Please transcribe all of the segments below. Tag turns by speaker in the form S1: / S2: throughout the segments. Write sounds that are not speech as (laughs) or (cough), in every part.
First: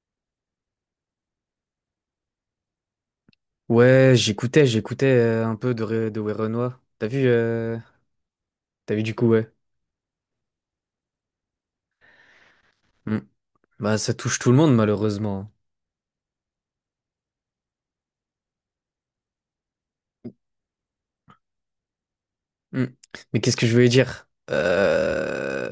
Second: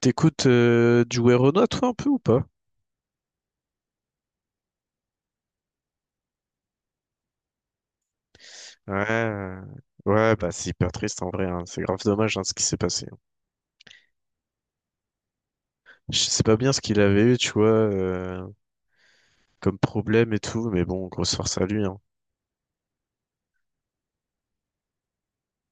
S1: T'écoutes du Werenoi, toi, un peu ou pas?
S2: Ouais, j'écoutais, j'écoutais un peu de Werenoi. T'as vu
S1: Ouais,
S2: du coup, ouais.
S1: ouais, bah c'est hyper triste en vrai, hein. C'est grave dommage hein, ce qui s'est passé.
S2: Mm. Bah, ça touche tout le monde, malheureusement.
S1: Je sais pas bien ce qu'il avait eu, tu vois, comme problème et tout, mais bon, grosse force à lui, hein.
S2: Mm. Mais qu'est-ce que je voulais dire?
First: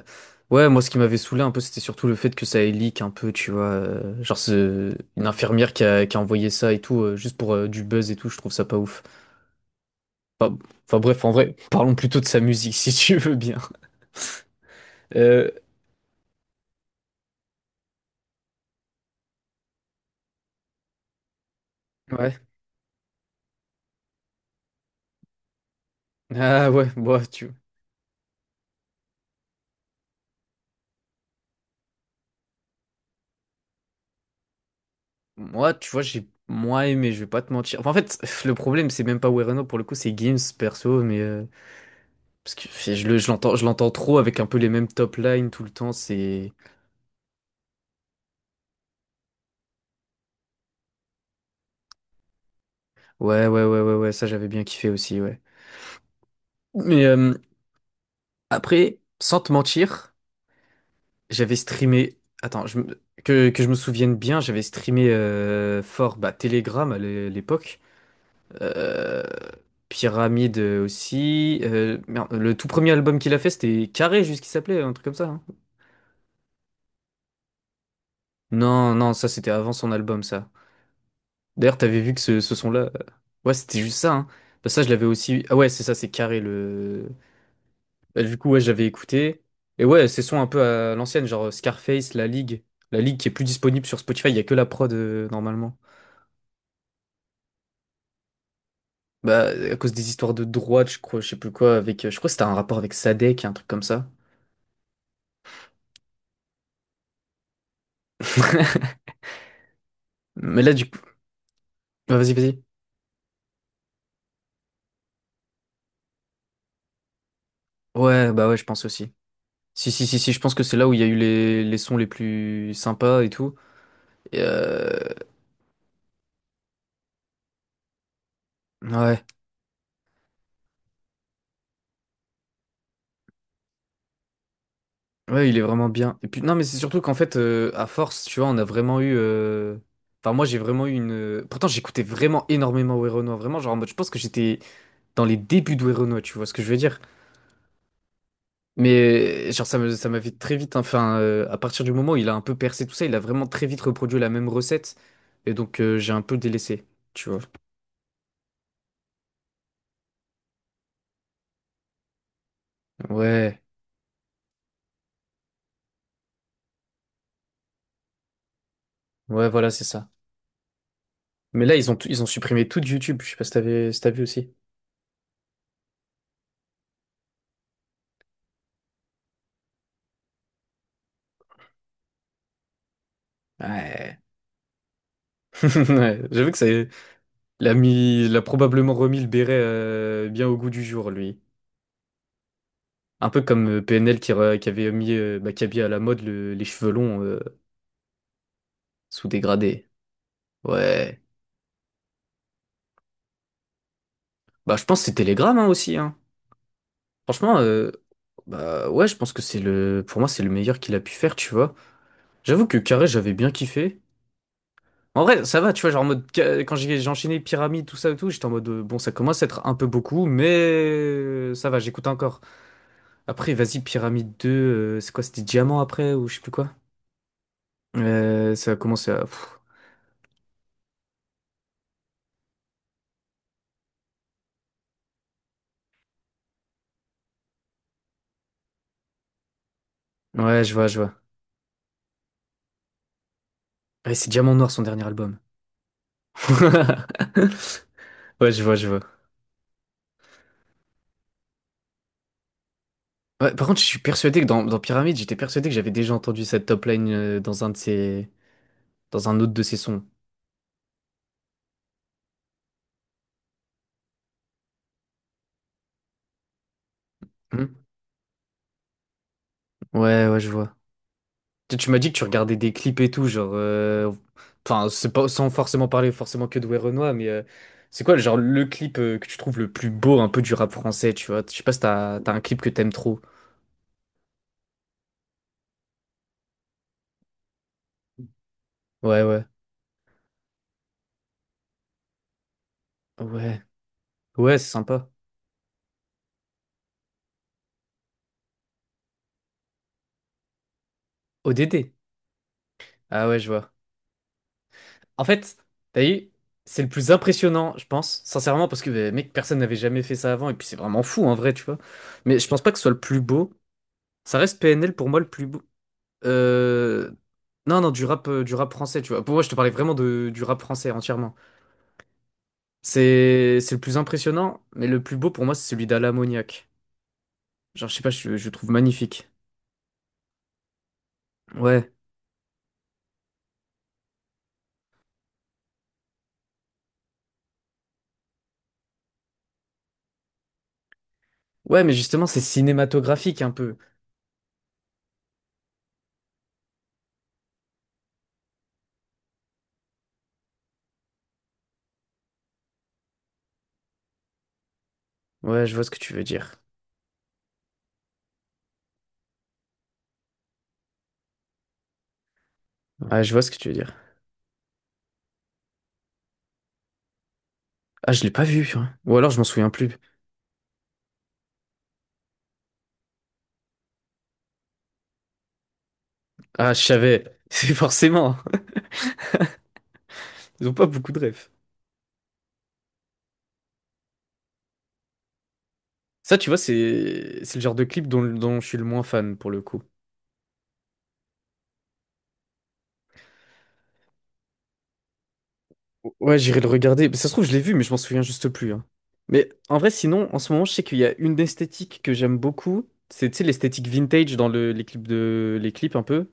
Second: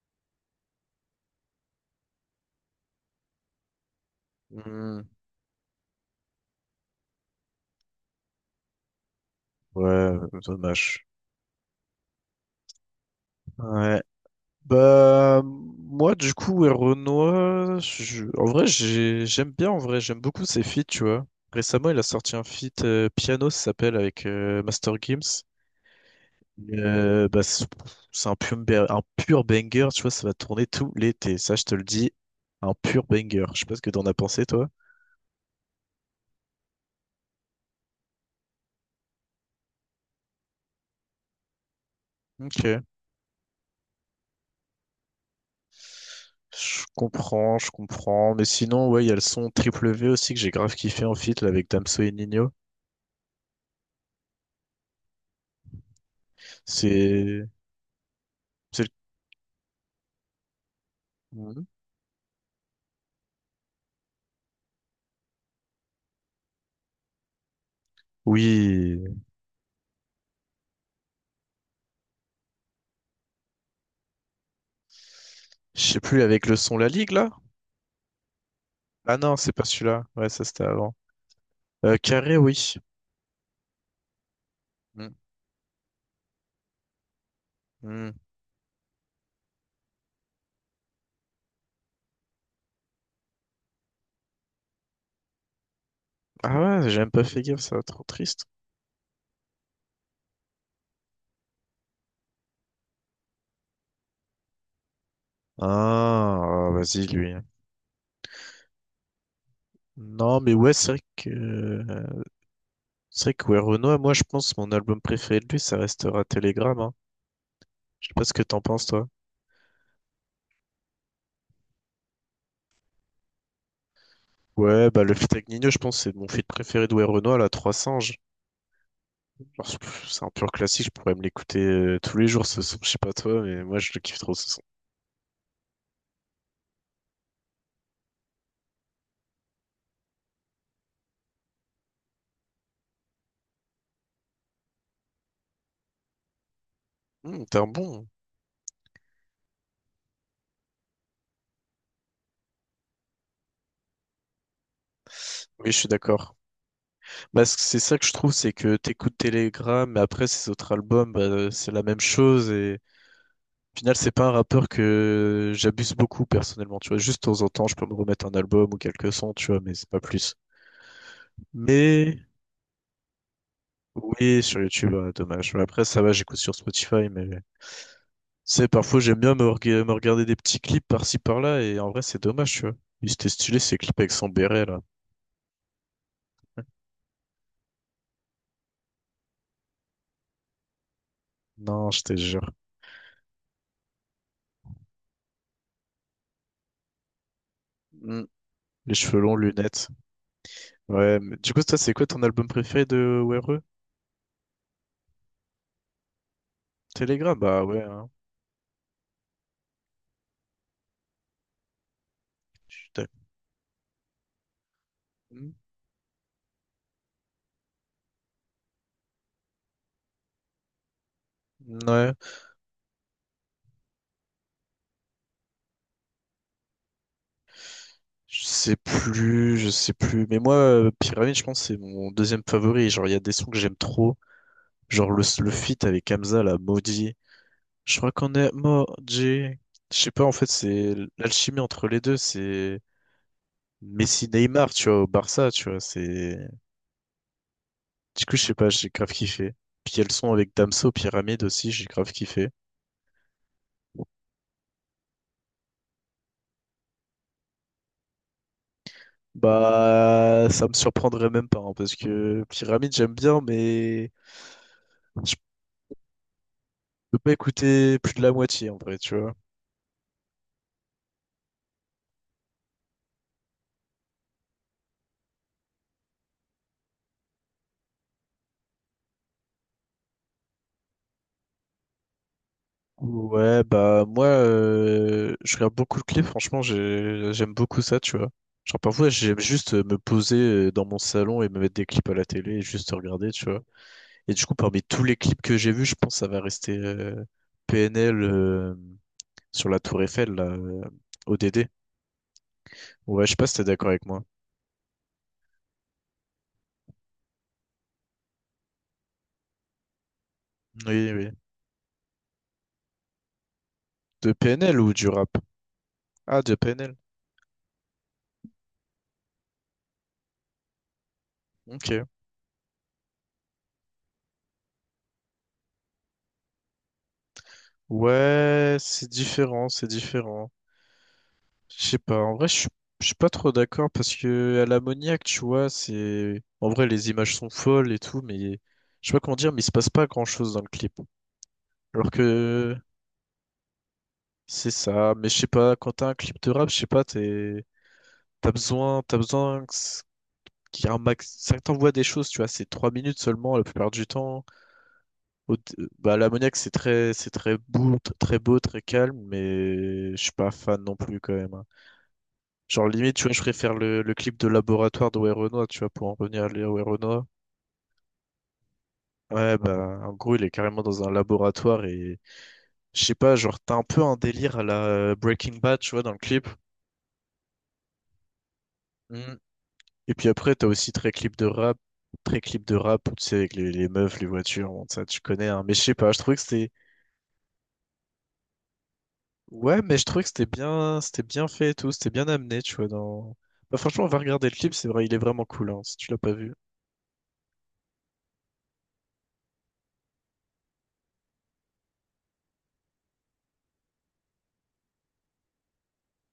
S2: Ouais, moi, ce qui m'avait saoulé un peu, c'était surtout le fait que ça ait leak un peu, tu vois. Genre,
S1: Hmm.
S2: une infirmière qui a envoyé ça et tout, juste pour du buzz et tout, je trouve ça pas ouf.
S1: Ouais,
S2: Enfin, enfin,
S1: dommage.
S2: bref, en vrai, parlons plutôt de sa musique, (laughs) si tu veux bien.
S1: Ouais. Bah,
S2: Euh...
S1: moi, du coup, Werenoi, en vrai, j'aime bien, en vrai, j'aime beaucoup ses feats, tu vois. Récemment, il a sorti
S2: Ouais.
S1: un feat piano, ça s'appelle, avec Master Gims.
S2: Ah ouais, bon,
S1: Bah,
S2: tu...
S1: c'est un pur, un pur banger, tu vois, ça va tourner tout l'été, ça je te le dis, un pur banger. Je sais pas ce que t'en as pensé, toi.
S2: Moi, tu vois, j'ai moins aimé, je vais pas te mentir. Enfin, en fait, (laughs) le problème, c'est même pas Wereno pour le coup, c'est Gims perso, mais parce
S1: Ok.
S2: que je l'entends trop avec un peu les mêmes top lines tout le temps. C'est
S1: Je comprends, je comprends. Mais sinon, ouais, il y a le son Triple V aussi que j'ai grave kiffé en feat là, avec Damso et Nino.
S2: ouais, ça j'avais bien kiffé aussi, ouais. Mais
S1: C'est. c'est le-
S2: après, sans te mentir, j'avais
S1: Mhm.
S2: streamé. Attends, que je me souvienne bien, j'avais streamé fort bah, Telegram à l'époque.
S1: Oui.
S2: Euh, Pyramide aussi. Merde, le tout premier album qu'il a fait, c'était Carré, juste qu'il s'appelait, un truc comme ça, hein.
S1: Je sais plus, avec le son La Ligue là?
S2: Non, non,
S1: Ah
S2: ça
S1: non,
S2: c'était
S1: c'est pas
S2: avant son
S1: celui-là.
S2: album,
S1: Ouais, ça
S2: ça.
S1: c'était avant.
S2: D'ailleurs, t'avais vu que
S1: Carré,
S2: ce
S1: oui.
S2: son-là. Ouais, c'était juste ça, hein. Bah, ça, je l'avais
S1: Mm.
S2: aussi. Ah ouais, c'est ça, c'est carré le.
S1: Mm.
S2: Bah, du coup, ouais, j'avais écouté. Et ouais, ces sons un peu à l'ancienne, genre Scarface, La Ligue. La Ligue qui est plus disponible sur Spotify, il y a que la prod normalement.
S1: Ah ouais, j'ai même pas fait gaffe, ça va trop triste.
S2: Bah, à cause des histoires de droite, je crois, je sais plus quoi, avec. Je crois que c'était un rapport avec Sadek, un truc comme ça.
S1: Ah, ah, vas-y, lui.
S2: (laughs)
S1: Non, mais
S2: Mais
S1: ouais,
S2: là, du
S1: c'est
S2: coup.
S1: vrai que
S2: Ah,
S1: euh,
S2: vas-y.
S1: c'est vrai que ouais, Renoir, moi je pense mon album préféré de lui, ça restera Telegram. Hein. Je sais pas ce
S2: Ouais,
S1: que
S2: bah ouais,
S1: t'en
S2: je pense
S1: penses toi.
S2: aussi. Si, je pense que c'est là où il y a eu les sons les plus sympas et tout.
S1: Ouais, bah le feat avec Nino, je pense c'est mon feat préféré de ouais, Renoir, la 3 singes.
S2: Ouais,
S1: Alors, c'est un pur classique, je pourrais me l'écouter tous les jours ce son, je sais pas toi, mais moi je le kiffe trop ce son.
S2: ouais, il est vraiment bien. Et puis non, mais c'est surtout qu'en fait, à force, tu vois, on a vraiment eu. Enfin, moi, j'ai vraiment eu une. Pourtant, j'écoutais vraiment énormément Werenoi, vraiment, genre en mode, je pense que j'étais dans les débuts de Werenoi, tu vois ce que je veux dire.
S1: T'es un bon.
S2: Mais genre, ça m'a fait très vite, hein. Enfin, à partir du moment où il a un peu percé tout ça, il a vraiment très vite reproduit la même recette. Et
S1: Oui, je
S2: donc,
S1: suis
S2: j'ai un
S1: d'accord.
S2: peu délaissé, tu vois.
S1: Bah, c'est ça que je trouve, c'est que t'écoutes Telegram, mais après ces autres albums, bah, c'est la même chose et
S2: Ouais,
S1: au final, c'est pas un rappeur que j'abuse beaucoup personnellement, tu vois. Juste de temps en temps, je peux me remettre un album ou quelques sons, tu
S2: ouais,
S1: vois,
S2: voilà,
S1: mais
S2: c'est
S1: c'est pas
S2: ça.
S1: plus.
S2: Mais là,
S1: Mais
S2: ils ont supprimé tout de YouTube. Je sais pas si t'avais, si t'as vu
S1: oui,
S2: aussi.
S1: sur YouTube, ah, dommage. Mais après, ça va, j'écoute sur Spotify, mais c'est parfois j'aime bien me regarder des petits clips par-ci par-là, et en vrai, c'est dommage, tu vois. Il était stylé ces clips avec
S2: Ouais.
S1: son béret là.
S2: (laughs) Ouais, j'avoue que ça.
S1: (laughs)
S2: Il a mis, il a probablement remis le béret bien au goût du jour, lui.
S1: Non, je te jure.
S2: Un peu comme PNL qui avait mis Maccabi à la mode les cheveux longs
S1: Mm. Les cheveux
S2: sous
S1: longs, lunettes.
S2: dégradés.
S1: Ouais,
S2: Ouais.
S1: mais du coup, toi, c'est quoi ton album préféré de WRE?
S2: Bah, je pense que c'est Telegram hein, aussi. Hein.
S1: Telegram?
S2: Franchement,
S1: Bah ouais, hein.
S2: bah ouais, je pense que c'est le, pour moi, c'est le meilleur qu'il a pu faire, tu vois. J'avoue
S1: Je
S2: que
S1: suis
S2: Carré,
S1: d'accord.
S2: j'avais bien kiffé. En vrai,
S1: Mm.
S2: ça va, tu vois, genre en mode quand j'ai enchaîné pyramide, tout ça et tout, j'étais en mode bon, ça commence à être un peu beaucoup, mais ça va, j'écoute
S1: Ouais.
S2: encore. Après, vas-y, pyramide 2 c'est quoi, c'était diamant après ou je sais plus quoi.
S1: Je
S2: Ça
S1: sais
S2: a commencé à...
S1: plus,
S2: pff.
S1: je sais plus. Mais moi, Pyramide, je pense que c'est mon deuxième favori. Genre, il y a des sons que j'aime trop. Genre, le feat avec Hamza, la maudit. Je crois qu'on est maudit. Je sais pas, en fait, c'est
S2: Je vois.
S1: l'alchimie entre les deux. C'est
S2: Ouais, c'est Diamant
S1: Messi-Neymar,
S2: Noir, son
S1: tu vois,
S2: dernier
S1: au
S2: album.
S1: Barça, tu vois. C'est...
S2: (laughs)
S1: Du coup, je sais pas, j'ai
S2: Je vois.
S1: grave kiffé. Puis, il y a le son avec Damso, Pyramide aussi, j'ai grave kiffé.
S2: Ouais, par contre, je suis persuadé que dans Pyramide, j'étais persuadé que j'avais déjà entendu cette top line dans un de ses... dans un autre de ses sons.
S1: Bah, ça me surprendrait même pas, hein, parce que Pyramide, j'aime bien, mais je peux pas
S2: Hmm.
S1: écouter plus de la moitié, en vrai, tu vois.
S2: Ouais, je vois. Tu m'as dit que tu regardais des clips et tout, genre... Enfin, c'est pas sans forcément parler forcément que de Werenoi, mais c'est quoi, genre, le clip que tu trouves le plus beau un peu du rap français, tu vois? Je sais pas si t'as, t'as un clip que t'aimes trop.
S1: Ouais, bah moi, je regarde beaucoup de clips, franchement, j'aime beaucoup ça, tu vois. Genre parfois,
S2: Ouais,
S1: j'aime
S2: ouais.
S1: juste me poser dans mon salon et me mettre des clips à la télé et juste regarder, tu vois.
S2: Ouais.
S1: Et du coup,
S2: Ouais, c'est
S1: parmi tous
S2: sympa.
S1: les clips que j'ai vus, je pense que ça va rester PNL sur la tour Eiffel, là, ODD.
S2: ODD.
S1: Ouais,
S2: Ah
S1: je sais
S2: ouais,
S1: pas
S2: je
S1: si t'es
S2: vois.
S1: d'accord avec moi.
S2: En fait, t'as vu, c'est le plus impressionnant, je pense, sincèrement, parce que, bah, mec, personne n'avait jamais fait ça avant, et puis c'est vraiment
S1: Oui,
S2: fou,
S1: oui.
S2: en vrai, tu vois. Mais je pense pas que ce soit le plus beau.
S1: De
S2: Ça reste
S1: PNL ou
S2: PNL,
S1: du
S2: pour moi, le
S1: rap?
S2: plus beau.
S1: Ah, de PNL.
S2: Euh... Non, non, du rap français, tu vois. Pour moi, je te parlais vraiment de, du rap français entièrement.
S1: Ok.
S2: C'est le plus impressionnant, mais le plus beau, pour moi, c'est celui d'Ala Mouniac. Genre, je sais pas, je le trouve
S1: Ouais, c'est
S2: magnifique.
S1: différent, c'est différent. Je
S2: Ouais.
S1: sais pas, en vrai, je suis pas trop d'accord parce que à l'ammoniaque, tu vois, c'est. En vrai, les images sont folles et tout, mais je sais pas comment dire, mais il se passe pas grand-chose dans le clip.
S2: Ouais, mais
S1: Alors
S2: justement, c'est
S1: que
S2: cinématographique, un peu.
S1: c'est ça, mais je sais pas, quand t'as un clip de rap, je sais pas, t'es... t'as besoin que qu'il y ait un max. Ça t'envoie des choses, tu vois, c'est 3 minutes seulement la plupart du temps. Au-
S2: Ouais, je vois ce que tu
S1: Bah, à
S2: veux
S1: l'ammoniaque,
S2: dire.
S1: c'est très beau, très beau, très calme, mais je suis pas fan non plus quand même. Hein. Genre limite, tu
S2: Ouais,
S1: vois,
S2: je
S1: je
S2: vois ce que tu
S1: préfère
S2: veux dire.
S1: le clip de laboratoire de Werenoi, tu vois, pour en revenir à Léo Werenoi.
S2: Ah, je l'ai pas vu, hein. Ou alors, je m'en
S1: Ouais,
S2: souviens plus.
S1: bah, en gros, il est carrément dans un laboratoire et je sais pas, genre, t'as un peu un délire à la Breaking Bad, tu vois, dans le clip.
S2: Ah, je savais. (laughs) C'est forcément.
S1: Mhm. Et puis après, t'as
S2: Ils ont pas
S1: aussi très
S2: beaucoup de
S1: clip de
S2: refs.
S1: rap, très clip de rap, tu sais, avec les meufs, les voitures, bon, ça, tu connais, hein. Mais je sais pas, je trouvais
S2: Ça,
S1: que
S2: tu vois,
S1: c'était,
S2: c'est le genre de clip dont je suis le moins fan pour le
S1: ouais,
S2: coup.
S1: mais je trouvais que c'était bien fait et tout, c'était bien amené, tu vois, dans, bah, franchement, on va regarder le clip, c'est vrai, il est vraiment cool, hein, si tu l'as pas
S2: Ouais,
S1: vu.
S2: j'irai le regarder. Mais ça se trouve, je l'ai vu, mais je m'en souviens juste plus, hein. Mais en vrai, sinon, en ce moment, je sais qu'il y a une esthétique que j'aime beaucoup. C'est, tu sais, l'esthétique vintage dans les clips de, les clips un peu.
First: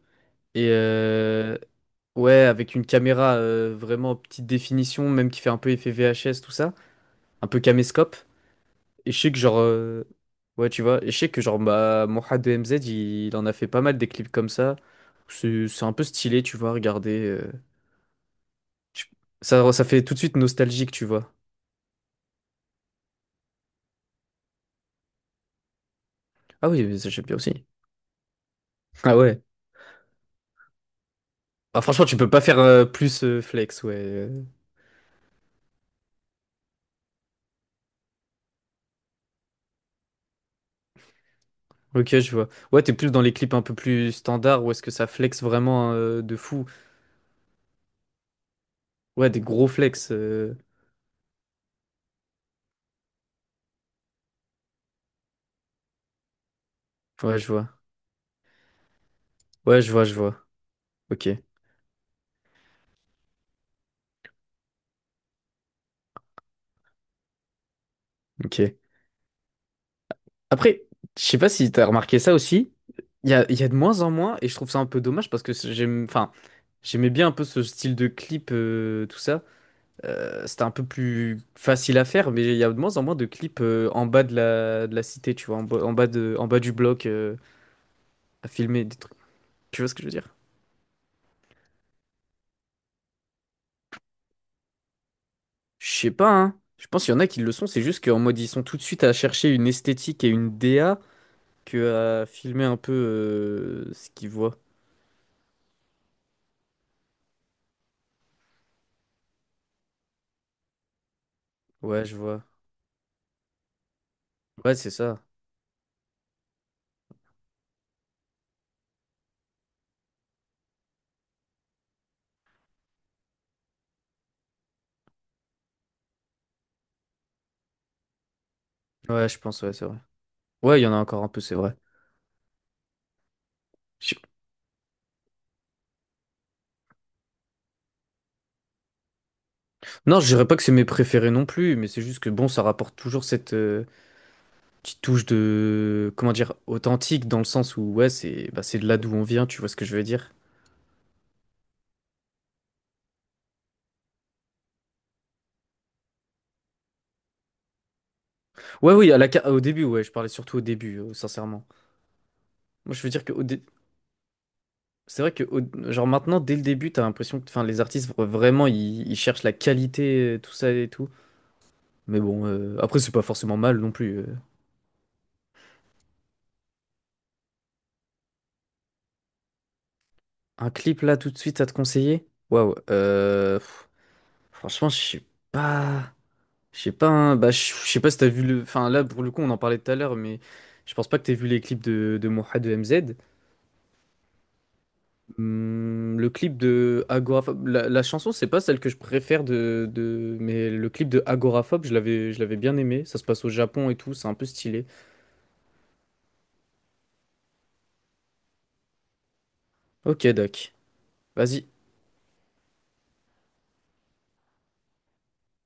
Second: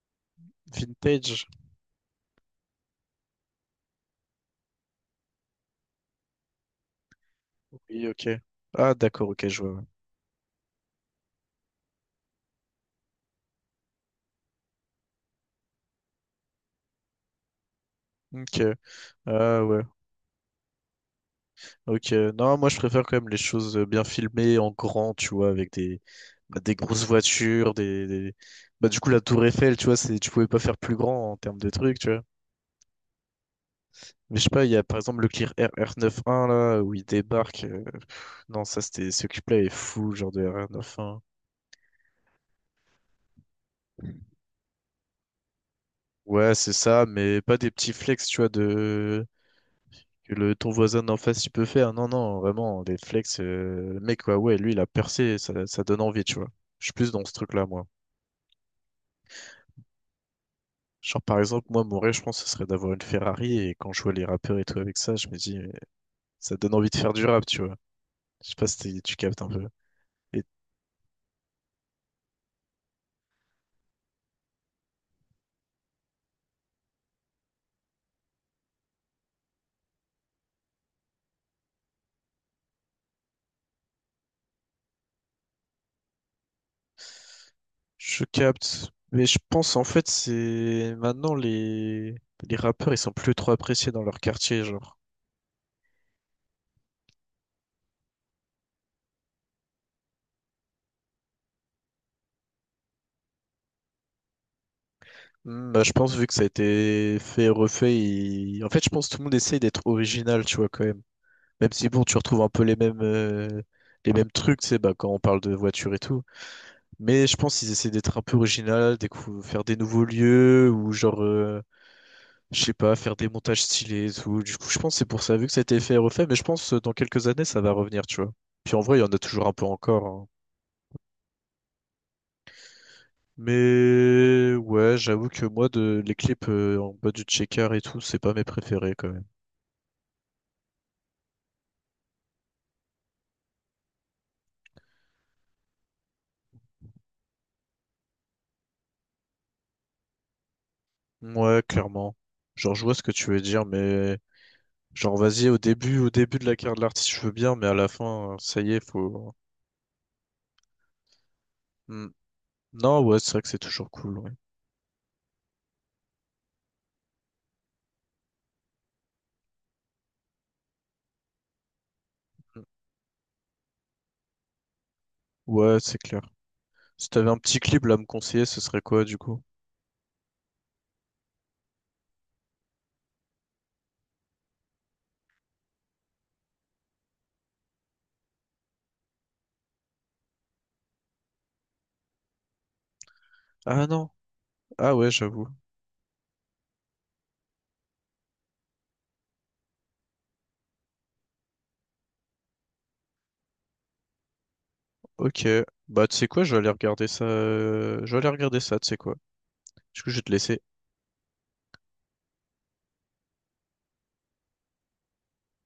S2: Et
S1: Vintage?
S2: ouais, avec une caméra vraiment petite définition, même qui fait un peu effet VHS, tout ça. Un peu
S1: Oui,
S2: caméscope.
S1: ok. Ah,
S2: Et je
S1: d'accord,
S2: sais que
S1: ok,
S2: genre.
S1: je vois.
S2: Ouais, tu vois. Et je sais que genre bah, Mohad de MZ, il en a fait pas mal des clips comme ça. C'est un peu stylé, tu vois, regardez.
S1: Ok,
S2: Je-
S1: ah
S2: Ça,
S1: ouais,
S2: ça fait tout de suite nostalgique, tu vois.
S1: ok. Non, moi je préfère quand même les choses bien filmées en grand, tu vois, avec des, bah,
S2: Ah
S1: des
S2: oui, mais
S1: grosses
S2: ça j'aime bien aussi.
S1: voitures, des. Bah, du coup,
S2: Ah
S1: la
S2: ouais.
S1: Tour Eiffel, tu vois, c'est... tu pouvais pas faire plus grand en termes de
S2: Ah,
S1: trucs,
S2: franchement,
S1: tu
S2: tu
S1: vois.
S2: peux pas faire plus flex, ouais.
S1: Mais je sais pas, il y a par exemple le Clear R r 91 là, où il débarque. Non, ça c'était. Ce clip-là est fou, genre de r 91.
S2: Ok, je vois. Ouais, t'es plus dans les clips un peu plus standards, où est-ce que ça flex vraiment de
S1: Ouais,
S2: fou?
S1: c'est ça, mais pas des petits flex, tu vois, de.
S2: Ouais, des gros flex.
S1: Que le... ton voisin d'en face, il peut faire. Non, non, vraiment, des flex. Le mec, ouais, ouais, lui, il a percé, ça donne envie, tu vois. Je suis plus dans ce
S2: Ouais, je
S1: truc-là,
S2: vois.
S1: moi.
S2: Je vois.
S1: Genre,
S2: Ok,
S1: par exemple, moi, mon rêve, je pense, ce serait d'avoir une Ferrari. Et quand je vois les rappeurs et tout avec ça, je me dis, mais ça donne envie de faire du rap, tu vois. Je sais pas
S2: ok.
S1: si tu captes un peu. Et
S2: Après, je sais pas si t'as remarqué ça aussi. Il y a de moins en moins, et je trouve ça un peu dommage parce que j'aime, enfin, j'aimais bien un peu ce style de clip, tout ça. C'était un peu plus facile à faire, mais il y a de moins en moins de clips en bas de de la cité, tu vois, en bas du bloc
S1: je
S2: à filmer
S1: capte.
S2: des trucs.
S1: Mais je pense,
S2: Tu
S1: en
S2: vois ce que je
S1: fait,
S2: veux dire?
S1: c'est maintenant les rappeurs, ils sont plus trop appréciés dans leur quartier, genre.
S2: Je sais pas, hein. Je pense qu'il y en a qui le sont, c'est juste qu'en mode ils sont tout de suite à chercher une esthétique et une DA que à filmer un peu ce qu'ils voient.
S1: Hmm, bah, je pense, vu que ça a été fait refait, en fait, je pense que tout le monde essaye d'être original, tu vois, quand même. Même si, bon,
S2: Ouais,
S1: tu
S2: je
S1: retrouves
S2: vois.
S1: un peu les mêmes trucs, tu
S2: Ouais,
S1: sais,
S2: c'est
S1: bah, quand on
S2: ça.
S1: parle de voiture et tout. Mais je pense qu'ils essaient d'être un peu original, faire des nouveaux lieux, ou genre, je sais pas, faire des montages stylés et tout. Du coup, je pense que c'est pour ça, vu que ça a été fait et refait, mais je pense dans quelques années, ça va revenir, tu vois. Puis en vrai, il y en a
S2: Ouais, je
S1: toujours un
S2: pense,
S1: peu
S2: ouais, c'est vrai.
S1: encore, hein.
S2: Ouais, il y en a encore un peu, c'est vrai. Je-
S1: Mais ouais, j'avoue que moi, de... les clips en bas du checker et tout, c'est pas mes préférés, quand même.
S2: Non, je dirais pas que c'est mes préférés non plus, mais c'est juste que bon, ça rapporte toujours cette petite touche de, comment dire, authentique dans le sens où ouais, c'est bah, c'est de là d'où on vient, tu vois ce que je veux dire?
S1: Ouais, clairement. Genre, je vois ce que tu veux dire, mais genre, vas-y, au début de la carrière de l'artiste, je veux bien, mais à la fin, ça y est,
S2: Ouais, oui,
S1: faut.
S2: au début, ouais, je parlais surtout au début, sincèrement.
S1: Hmm.
S2: Moi,
S1: Non,
S2: je veux
S1: ouais,
S2: dire
S1: c'est
S2: que
S1: vrai
S2: au
S1: que c'est
S2: dé-
S1: toujours cool, ouais.
S2: c'est vrai que au- genre maintenant, dès le début, t'as l'impression que, enfin, les artistes vraiment, ils cherchent la qualité, tout ça et tout. Mais bon,
S1: Hmm.
S2: après, c'est pas forcément mal non plus.
S1: Ouais, c'est clair. Si t'avais un petit clip là, à me conseiller, ce serait quoi, du coup?
S2: Un clip là, tout de suite, à te conseiller? Waouh, pff, franchement, je sais pas. Je sais pas, hein, bah, je sais pas si t'as vu le. Enfin, là, pour le coup, on en parlait tout à l'heure, mais je pense pas que t'aies vu les clips de Moha de MZ.
S1: Ah non. Ah ouais, j'avoue.
S2: Le clip de Agoraphobe. La chanson, c'est pas celle que je préfère de. Mais le clip de Agoraphobe, je l'avais bien aimé. Ça se passe au Japon et tout, c'est un peu stylé.
S1: Ok. Bah, tu sais quoi, je vais aller regarder ça. Je vais aller regarder ça, tu sais quoi. Du coup, je vais
S2: Ok,
S1: te laisser.
S2: Doc. Vas-y.